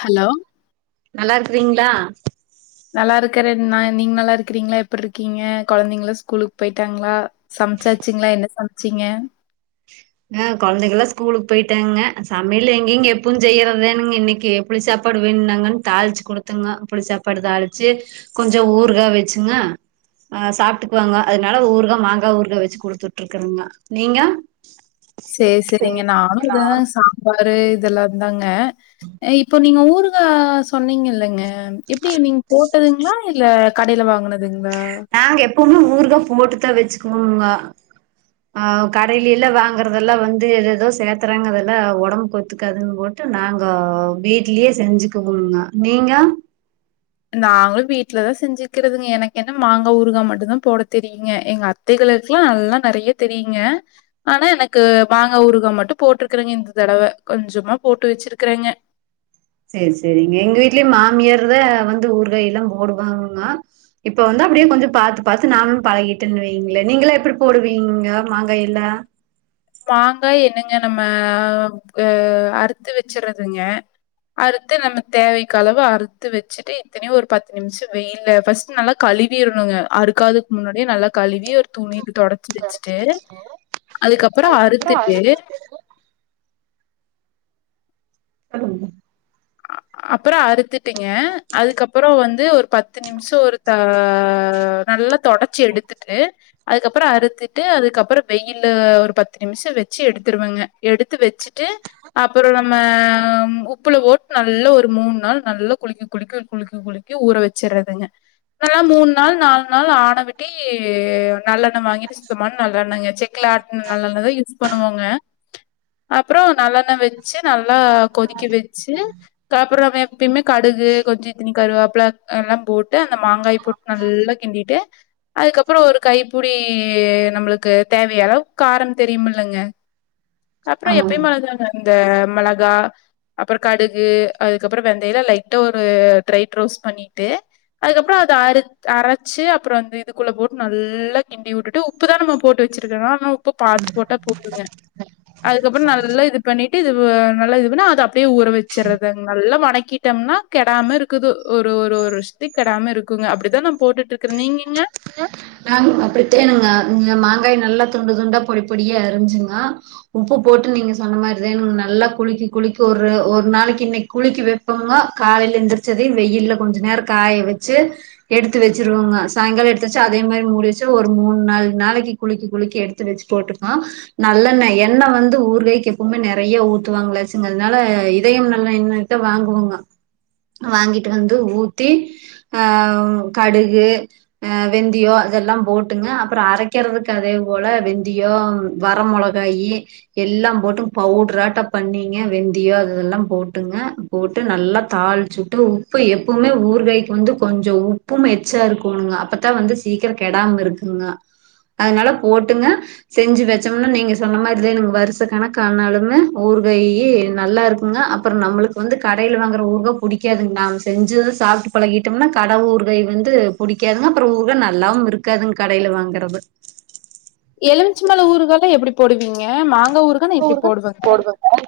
Hello நல்லா இருக்கறீங்களா நல்லா இருக்கறேன் ந நீங்க நல்லா இருக்கிறீங்களா எப்படி இருக்கீங்க குழந்தைங்களாம் ஸ்கூலுக்கு போயிட்டாங்களா சமைச்சாச்சுங்களா என்ன சமைச்சீங்க ஆஹ் குழந்தைகளுக்கெல்லாம் ஸ்கூலுக்கு போயிட்டாங்க சமையல்ல எங்கங்க எப்ப செய்யறதுன்னு தான் இன்னைக்கு புளி சாப்பாடு வேணுனாங்கன்னு தாளிச்சு குடுத்துங்க புளி சாப்பாடு தாளிச்சு கொஞ்சம் ஊருகா வச்சுங்க ஆஹ் சாப்பிட்டுக்குவாங்க அதனால ஊருகா மாங்காய் ஊருகா வச்சு குடுத்துட்டு இருக்கேங்க நீங்க சேரி சேரிங்க நானும் இதான் சாம்பாரு இதெல்லாம்தாங்க இப்போ நீங்க ஊர் ஊர்கா சொன்னீங்க இல்லைங்க எப்படி நீங்க போட்டதுங்களா இல்ல கடையில வாங்கினது நாங்க எப்பவுமே ஊருக போட்டுத வச்சு போனுங்க ஆஹ் கடையிலல்ல வாங்கறதெல்லாம் வந்து ஏததோ சேத்துறாங்க உடம்பு கொத்துக்காதுன்னு போட்டு நாங்க வீட்லயே செஞ்சுக்குவோங்க நீங்க நாங்களும் வீட்டுலதான் செஞ்சுக்கிறதுங்க எனக்கு என்ன மாங்காய் ஊருகா மட்டும் தான் போட தெரியுங்க எங்க அத்தைைகளுக்குல்லாம் நல்லாம் நிறைய தெரியுங்க ஆனா எனக்கு மாங்காய் ஊருகா மட்டும் போட்டிருக்கறேங்க இந்த தடவை கொஞ்சமா போட்டு வச்சிருக்கறேங்க சேரி சேரிங்க எங்க வீட்லயே மாமியார்த வந்து ஊரு காய் எல்லாம் போடுவாங்க இப்ப வந்து அப்படியே கொஞ்சம் பாாரத்து பார்த்து நானும் பழகிட்டுன்னு வைங்களே நீங்கள எம் எப்படி போடுவீங்க மாங்காய் எல்லாம் மாங்காய் என்னங்க நம்மஹ அஹ் அறுத்து வச்சறதுங்க அறுத்து நம்ம தேவைக்க அளவு அறுத்து வச்சுட்டு இத்தனையோ ஒரு பத்து நிமிஷம் வெயல ஃபஸ்ட் நல்லா கழுவிரணுங்க அறுக்காதுக்கு முன்னாடியே நல்லா கழுவி ஒரு துணி இருக்கு தொடச்சு வச்சுட்டு அதுக்கப்புறம் அப்புறம் அறுத்துட்டு அ அப்புறம் அறுத்துட்டுங்க அதுக்கப்புறம் வந்து ஒரு பத்து நிமிஷம் ஒரு த நல்லா துடைச்சி எடுத்துட்டு அதுக்கப்புறம் அறுத்தட்டு அதுக்கப்புறம் வெயில ஒரு பத்து நிமிஷம் வச்சு எடுத்துடுவங்க எடுத்து வச்சுட்டு அப்புறம் நம்ம உப்புல ஓட நல்ல ஒரு மூணு நாள் நல்ல குளிக்க குளிக்கி குளிக்கி குளிக்கி ஊற வச்சடுறதுங்க நல்லா மூணு நாள் நாலு நாள் ஆனைவிட்டி நல்லெண்ண வாங்கிட்டு சுத்தமான நல்லெண்ணங்க செக்ல ஆ நல்ல பண்ணுவாங்க அப்புறம் நல்ல எண்ண வச்சு நல்லா கொதிக்க வச்சு அ அப்புறம் எப்பயுமே கடுகு கொஞ்சம் இஞ்சி கருவப்பிள்ள எல்லாம் போட்டு அந்த மாங்காய் போட்டு நல்லா கிண்டிட்டு அதுக்கப்புறம் ஒரு கைப்படி நம்மளுக்கு தேவையலவுக்கு காரம் தெரியும்லங்க அப்புறம் ஆமாங்க எப்பயுமாந்தாங்க அந்த மிளகா அப்புறம் கடுகு அதுக்கப்பறம் வெந்தைய ஒரு ட்ரை ரோஸ்டு பண்ணிட்டு அதுக்கப்புறம் அரைச்சு அப்புறம் இதுக்குள்ள போட்டு நல்லா கிண்டி விட்டுட்டு உப்புதான் நம்ம போட்டு வச்சிருக்க ஆனா உப்பு பாார்த்து போட்டா போதுங்க அதுக்கப்புறம் நல்லா இது பண்ணிட்டுது நல்ல பண்ண அப்படியே ஊற வச்ச வச்சிறத நல்லா வணக்கிட்டோம்னா கெடாம இருக்குது ஒரு ஒரு ஒரு வருஷத்துக்கு கிடாம இருக்குங்க அப்படிதான் நான் போட்டுட்டு இருக்கறேன் நீங்கங்க நாங்க அப்படித்தணுங்க நீங்க மாங்காய் நல்லா துண்டு துண்டா பொடி பொடியே அரிஞ்சுங்க உப்பு போட்டு நீங்க சொன்ன மாரி தேணுங்க நல்லா குளிக்க குளிக்க ஒரு ஒரு நாளைக்கு இன்னைக்கு குளிக்க வைப்போங்க காலையில எழுந்திரிச்சதையும் வெயில்ல கொஞ்சம் நேரம் காய வச்சு எடுத்து வச்சிருவோங்க சாயங்காலம் எடுத்துவச்சு அதே மாரி முடிச்சு ஒரு மூணு நாலு நாளைக்கு குளிக்கி குளிக்கி எடுத்து வச்சு போட்டுருக்கோம் நல்லெண்ண எண்ணெய் வந்து ஊரு காய்க்கு எப்பவுமே நிறைய ஊத்துவாங்களாச்சுங்கனால இதயம் நல்லண்ணய வாங்குவோங்க வாங்கிட்டு வந்து ஊத்தி கடுகு வெந்தியோ அதெல்லாம் போட்டுங்க அப்புறம் அரைக்கிறதுக்கு அதே போல வெந்தியோ வர மிளகாய் எல்லாம் போட்டு பவுட்ராட்டா பண்ணிங்க வெந்தியோ அதெல்லாம் போட்டுங்க போட்டு நல்லா தாளிச்சுட்டு உப்பு எப்பவுமே ஊரு காய்க்கு வந்து கொஞ்சம் உப்பும் எச்சா இருக்கும்ங்க அப்ப வந்து சீக்கிரம் கெடாம இருக்குங்க அதனால போட்டுங்க செஞ்சு வச்சோம்னா நீங்க சொன்ன மாரி வருஷ கணக்கானாலுமே ஊறு நல்லா இருக்குங்க அப்புறம் நம்மளுக்கு வந்து கடில வாங்குற ஊறுகாய் பிடிக்காதுங்க நாம் செஞ்சு சாப்பிட்டு பழகிட்டோம்னா கடை ஊறுகை வந்து பிடிக்காதுங்க அப்புறம் ஊக நல்லாவும் இருக்காதுங்க கடையில வாங்கறது எலுமிச்சி பழம் ஊருக்கெல்லாம் எப்படி போடுவீங்க மாங்க அ ஊறு தான் போடுவங்க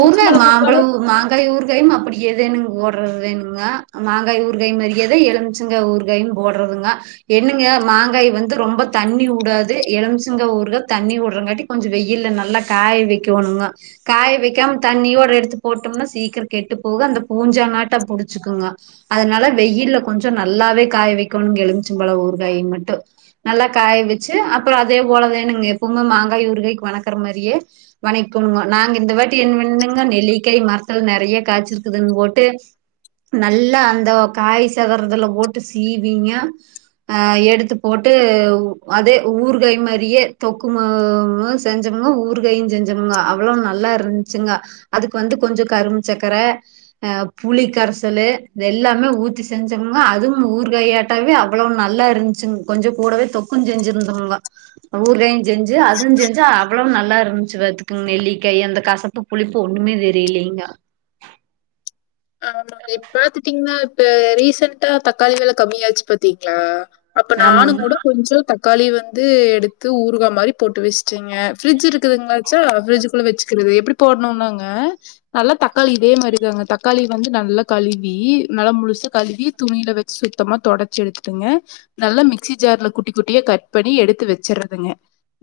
ஊரு த பழ ஊறுகாலா மாம்பழம்ஊறு மாங்காய் ஊறுகாயும் அப்படி எதுங்கு மாங்காய் ஊறுகாய் மரியாதை எலும்சைங்க ஊறுகாயும் போடுறதுங்க என்னங்க மாங்காய் வந்து ரொம்ப தண்ணி ஊடாது எலம்சிங்க ஊறுாய் தண்ணி விடுறங்காட்டி கொஞ்சம் வெ வெயில் நல்லா காய வைக்கணுங்க காய வைக்காம தண்ணியோட எடுத்து போட்டோம்னா சீக்கிரம் கெட்டு போக அந்த பூஞ்சா நாட்டா புடிச்சுக்குங்க அதனால வெயில் கொஞ்சம் நல்லாவே காய வைக்கணும்ங்க எலுமிச்சிம்பழம் ஊறுகாயை மட்டும் நல்லா காய வச்சு அப்புறம் அதே போலதானுங்க எப்பவுங்க மாங்காய் ஊறுகாய்க வணக்க மாரியே வணக்கணு நாங்க இந்த வாட்டி என்னங்க நெல்லிக்காய் மரத்துல நிறைய காய்ச்சிருக்குதுன்னு போட்டு நல்லா அந்த காய் சதுறதுல போட்டு சீவிங்க அஹ் எடுத்து போட்டு அதே ஊறு காய் மாரியே தொக்குமு செஞ்சவங்க ஊர் கையும் செஞ்சவங்க அவ்வளவு நல்லா இருந்துச்சுங்க அதுக்கு வந்து கொஞ்சம் கரும்புச்சக்கர ஆஹ புளி கரைசல்ு எல்லாமே ஊற்றி செஞ்சவங்க அதுவும் ஊர் கையாட்டாவே அவ்வளவு நல்லா இருந்துச்சுங்க கொஞ்சம் கூடவே தொக்குன்ன செஞ்சிருந்தவங்க ஊர் க செஞ்சு அததுஞ்செஞ்சு அவ்வளவு நல்லா இருந்துச்சு வத்துக்குங்க நெல்லிக்கை அந்த கசப்பு புளிப்பு ஒண்ணுமே தெரியலலைங்க ஆமா இப்ப பாத்துட்டீங்கன்னா இப்ப ரீசென்டா தக்காளி வேலை கம்மியாச்சு பார்த்தீங்களா அப்ப நானும் ஆமாங்க கூட கொஞ்சோ த. களி வந்து எடுத்து ஊருகா மாரி போட்டு வச்சுட்டேங். க ஃரிட்ஜ் இருக்குதுங்களா. ஜ ஃப்ரிட்ஜ் குள்ள வச்சுக்கிறது எப்படி போடனும்னாங்க நல்லா தக்காளி இதே மாரிதாங்க தக். தக்காளி வந்து நல்லா கழுவி நல்லா முழுசா கழுவி துணியில வச்சு சுத்தமாக தொடச்சி எடுத்துட்டுங்க. நல்லா மிக்சி ஜார்ல குட்டி குட்டியா கட் பண்ணி எடுத்து வச்சறதுங்க.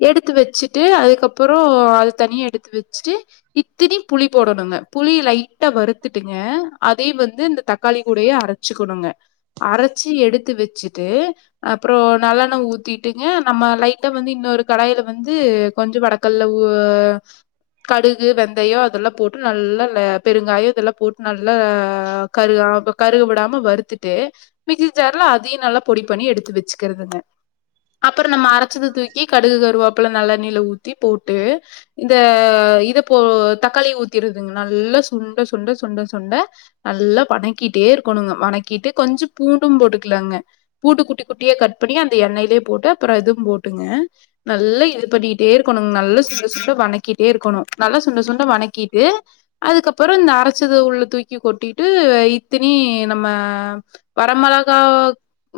எடுத்து வச்சுட்டு அதுக்கப்புறோ அது தனியா எடுத்து வச்சுட்டு இத்தினி புளி போடணுங்க புளி லைட்டா வறுத். த்துட்டுங்க அதே வந்து இந்த தக்காளி கூடயே அரச்சிக்கணுங்க. அரச்சு எடுத்து வச்சுட்டு அப்புறோ நல்லெண்ண ஊத்திட்டுங்க நம்ம லைட்டா வந்து இன்னொரு கடாயில வந்து கொஞ்சோ வடக்கல்ல உ கடுகு வெந்தயோ அதெல்லா போட்டு நல்லா பெருங்காயம் இதல்லா. போட்டு நல்லா கருகாம கருகுபடாம வருறுத்துட்டு. மிக்சி ஜார்ல அதயும் நல்லா பொடி பண்ணி எடுத்து வச்சுக்கிறதுங்க. அப்புறோ நம்ம அரச்சத தூக்கி கடுகு கருவாப்புல நல்லெண்ணிலா ஊத்தி போட்டு இந்த இத போ தக்காளி ஊத்திருதுங்க நல்ல சுண்ட. சுண்ட சுண்ட சுண்ட நல்லா வணக்கிட்டே இருக்கணு வணக்கிட்டு கொஞ்சோ பூண்டும் போட்டுக்கலாங்க. பூண்டு குட்டி குட்டிய கட் பண்ணி அந்த எண்ணெயிலயே போட்டு அப்புறோ இதும் போட்டு நல்லா இது பண்ணிட்டே இருக்கணுங்க நல்ல சுண்ட சுண்ட வதக்கிட்டே இருக்கணு நல்ல சுண்ட சுண்ட வணக்கிட்டு அதுக்கப்புறோ இந்த. அரச்சது உள்ள தூக்கி கொட்டிட்டு இத்தினி நம்ம வரமிளகா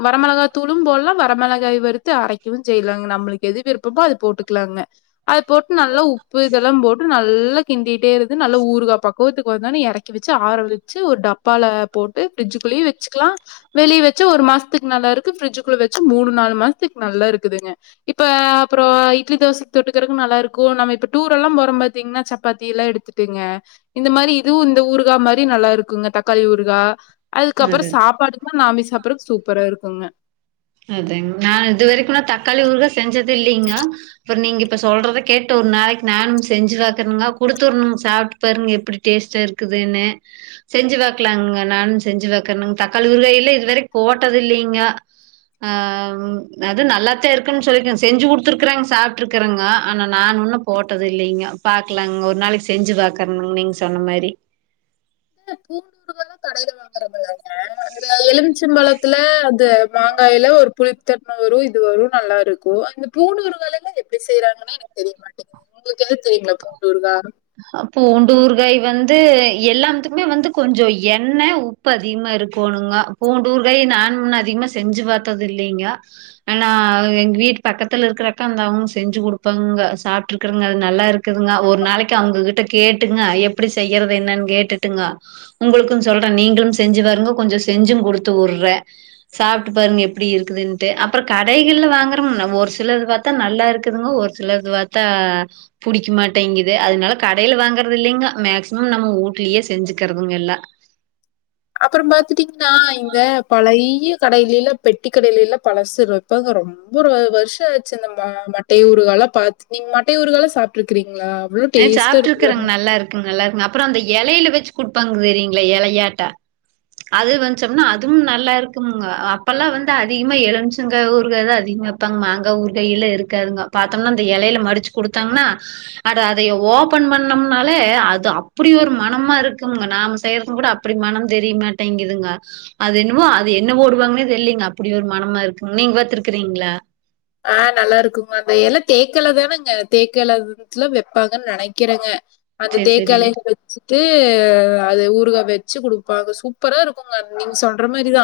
வரமிளகாத் தூளும் போடுலா வரமிளகாய் வறுத்து அரைக்கவும் செய்யலாங்க நம்மளுக்கு எது விருப்பமோ அது போட்டுக்கலாங்க. அது போட்டு நல்லா உப்பு இதெல்லாம் போட்டு நல்லா கிண்டிட்டே இருந்து நல்லா ஊறுகா பக்குவத்துக்கு. பொதுன்னு இறக்கி வைச்சு ஆற வச்சு ஒரு டப்பால போட்டு பிர்ஜிக்குள்ளயு வச்சுக்கலா வெளிய வச்சு ஒரு மாசத்துக்கு நல்லா இருக்கு பிரிட்ஜக்குள்ள வச்சு மூனு நாலு மாசத்துக்கு நல்லா இருக்குதுங்க. இப்ப அ அப்பறோ இட்லி தோசைக்கு தொட்டுக்குறக்கு நல்லா இருக்கும் நம்ம இப்ப டூர் எல்லாம் போறோம் பாத்தீங்கன்னா சப்பாத்தி எல்லா எடுத்துட்டுங்க இந்த மாரி. து இந்த ஊருகா மாரி நல்லா இருக்குங்க தக்காளி ஊருகா. அதுக்கப்புறோ அது சாப்பாடுக்கும் நாமி சாப்புறத்துக் சூப். அப்புறோ இருக்குங்க. அதாங்க நா இதுவரைக்கும் நா தக்காளி ஊறுகா செஞ்சது இல்லைங்க. அப்புறோ நீங்க இப்ப சொல்றத கேட்ட ஒரு நாளைக்கு நானும் செஞ்சு பாக்குறனுங்க குடுத்துரணுங்க சாப்பிட்டு பாருங்க எப்படி டேஸ்ட்டா இருக்குதுன்னு செஞ்சு பாக்கலாங்க நானும் செஞ்சு பாக்கறனுங் தக்காளி ஊருகா இல்ல இதுவரைக்கும் போட்டது இல்லைங்க. ஆஹ அது நல்லாத்தே இருக்குன்னு சொல்லிருக்கேங்க செஞ்சு கொடுத்துருக்கறாங்க சாப்புட்டு இருக்குறங்க ஆனா நா உண்ணும் போட்டது இல்லைங்கோ பாக்கலாங்க ஒரு நாளைக்கு செஞ்சு பாக்கறனுங்க நீங்க சொன்ன மாரி. பூண்டு ஊறுகல்லா கடையில வாங்குறமல்லங்க அந்த எலுமிச்சம்பழத்துல அந்த மாங்காயில ஒரு புளித்தன்ம வரும் இது வரும் நல்லா இருக்கும் இந்த பூண்டு ஊறுகாய்ல்ல எப்படி செய்யறாங்கன்னு எனக்கு தெரியமாட்டேங்கு. து உங்களுக்கு எது தெரியுங்களா பூண்டு ஊறுகா. பூண்டு ஊறுகாய் வந்து எல்லாத்துக்குமே வந்து கொஞ்சோ எண்ணெ உப்பு அதிகமா இருக்கோணுங்க பூண்டு ஊறுகாய் நானு உன்னு அதிகமா செஞ்சு பாத்தது இல்லைங்கோ. ஆனா எங்க வீட்டு பக்கத்துல இருக்கறக்கா அந்த அவங்க செஞ்சு கொடுப்பாங்க சாப்பிட்டு இருக்குறங்க அது நல்லா இருக்குதுங்க ஒரு நாளைக்கு. அவங்ககிட்ட கேட்டுங்க எப்படி செய்யறது என்னன்னு கேட்டுட்டுங்க. உங்களுக்கும் சொல்ற நீங்களும் செஞ்சு பாருங்க கொஞ்சோ செஞ்சும் குடுத்து உடுற சாப்பிட்டு பாருங்க எப்படி இருக்குதுன்ட்டு அப்புறோ கடைகள்ல வாங்குற ஒரு சிலது பாத்தா நல்லா இருக்குதுங்க ஒரு சிலது பாத்தா புடிக்க மாட்டேங்குது. அதனால கடையில வாங்கறது இல்லைங்க மேக்சிமம் நம்ம ஊட்லயே செஞ்சுக்கிறதுங்க எல்லா. அப்புற பாத்துட்டீங்கன்னா இங்க பழைய கடையில எல்லா பெட்டி கடையில எல்லா பழசு இப்போங்க ரொம்ப வருஷோ ஆச்சு இந்ந ம மட்டை ஊறுகால்லாம் பாத்து நீங்க மட்டை ஊறுகால்லா சாப்பிட்டு இருக்கிறீங்களா. ஹ சாப்புட்டுருக்குறங்க நல்லா இருக்குங்க நல்லா இருக்கு. அப்பறோ அந்த இலையில வச்சு குடுப்பாங்க தெரியங்கள இலையாட்டோ. அது வச்சோம்னா அதுவும் நல்லா இருக்குங்க அப்பெல்லா வந்து அதிகமா எழும்ச்சங்கா ஊறுகாதா அதிகமா வைப்பாங்க மாங்கா ஊறுகாய் எல்லா இருக்காதுங்க பாத்தோம்னா அந்த இலையில மடிச்சு குடுத்தாங்கன்னா. அட அதைய ஓபன் பண்ணோம்னாலே அது அப்படி ஒரு மனமா இருக்குங்க நாம செய்யறதும் கூட அப்படி மனம் தெரியமாட்டேங்குதுங்க. அது என்னவோ அது என்ன ஓடுவாங்கன்னே தெரியங்க அப்படி ஒரு மனமா இருக்குங்க நீங்க பாத்துருக்கிறீங்களா. ஆஹ நல்லா இருக்குங்க அது எல்லா தேக்கெல தானேங்க தேக்கெல இதுல வப்பாங்கன்னு நனைக்கிறங்க. அந்த சரி, சரி. தேக்கெலைய வச்சுட்டு. அது ஊருகா வச்சு குடுப்பாங்க சூப்பரா இருக்குங்க நீங்க சொல்ற மாரிதா.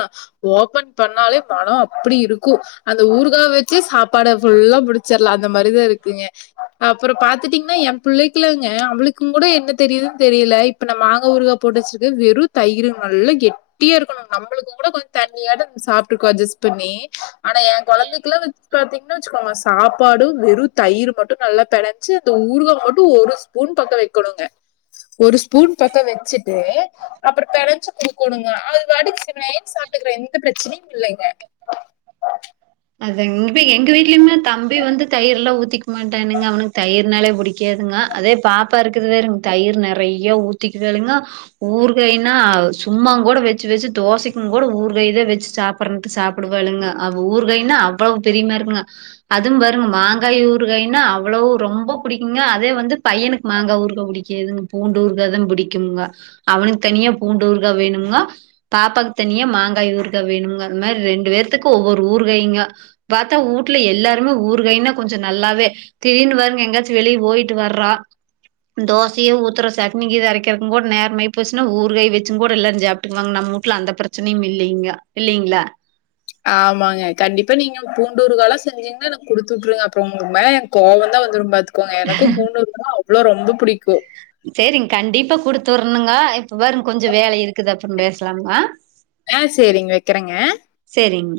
ஓபன் பண்ணாலே மனம் அப்படி இருக்கு அந்த ஊறுகா வச். சு சாப்பாட ஃபுல்லா முடிச்சுறுலா அந்த மாரிதா இருக்குங்க அப்புறோ பாத்துட்டீங்கன்னா எம் புள்ளைக்கிள்ளாங்க அவளுக்கும் கூட என்ன தெரியுதுன்னு தெரியல இப்ப நா மாங்கா ஊறுகா போட்டு வச்சிருக்க வெறும் தயிருங் நல்லா கெட்டியா இருக்கணும் நம்மளுக்கும் கூட கொஞ்சோ தண்ணியாட சாப்பிட்டுருக்கோ அட்ஜஸ்ட் பண்ணி ஆனா என் குழந்தைக்கல்லா. பாத்தீங்கன்னா வச்சுக்கோங்க சாப்பாடு வெறும் தயிர் மட்டும் நல்லா பிணைஞ்சு அந்த ஊறுகா மட்டும் ஒரு ஸ்பூன் பக்கம் வைக்கணுங்க. ஒரு ஸ்பூன் பக்கம் வச்சுட்டு அப்புறோ பிணைஞ்சு குடுக்கோணுங்க அது வாட்டுக்கு சிவனேன்னு சாப்பிட்டுக்கிற எந்த பிரச்சனையும் இல்லைங்க. அதாங் இங்க போய் எங்க வீடலயுமே தம்பி வந்து தயிர் எல்லா ஊத்திக்க மாட்டானுங்க அவனுக்கு தயிர்னாலே பிடிக்காதுங்க அதே பாப்பா இருக்குது பாருங்க தயிர் நெறைய ஊத்திக்குவாளுங்க ஊறுகாய்னா சும்மா கூட வச்சு வச்சு தோசைக்கும் கூட ஊறுகாய்தா வச்சு சாப்புடுறன்ட்டு சாப்புடுவாளுங்க அவ ஊறுகாயின். அவ்ளோவு பிரியமா இருக்குங்க அதுவும்ங்க பாருங்க மாங்காய் ஊறுகாய்னா அவ்ளோ ரொம்ப பிடிக்குங்க அதே வந்து பையனுக்கு மாங்காய் ஊறுகா புடிக்காதுங் பூண்டுஊர்காதா புடிக்குங்க. அவனுக்கு தனியா பூண்டு ஊறுகா வேணுங்க பாப்பாக்கு தனியா மாங்காய் ஊறுகாயன வேணும்ங்க இந்த மாரி ரெண்டு பேத்துக்கு ஒவ்வொரு ஊறு. சேரிங்கோ. பார்த்தா வூட்ல எல்லாருமே ஊறுகாய்னா கொஞ்சோ நல்லாவே திடீர்னு பாருங்க எங்காச்சும் வெளியே போயிட்டு வர்றோ. தோசைய ஊத்துற சடனி கீது அரைக்கிறக்கூட நேரமாயி போச்சுன்னா ஊறுகாய் வச்சுங் கூட எல்லாரும் சாப்பிட்டுக்குவாங்க நம்ம வூட்ல அந்த பிரச்சனையும் இல்லைங்க இல்லைங்களா. ஆமாங்க கண்டிப்பா நீங்க பூண்டுஊறுகாலாம் செஞ்சீங்கன்னா குடுத்து வுட்டுருங்க அப்புறோ உங்களுக்கு மேல எனக்கு கோவம்தா வந்துரு பாத்து. இப்ப எனக்கும் பூண்டு ஊறுகானா அவ். அவ்வளோ ரொம்ப புடிக்கு. சேரிங்க கண்டிப்பா குடுத்துரணுங்க இப்ப பாருங்க கொஞ்சோ வேல இருக்குது அப்றோ பேசலாமங்கோ. ஆஹ சேரிங்க வைக்கறங்க. சேரிங்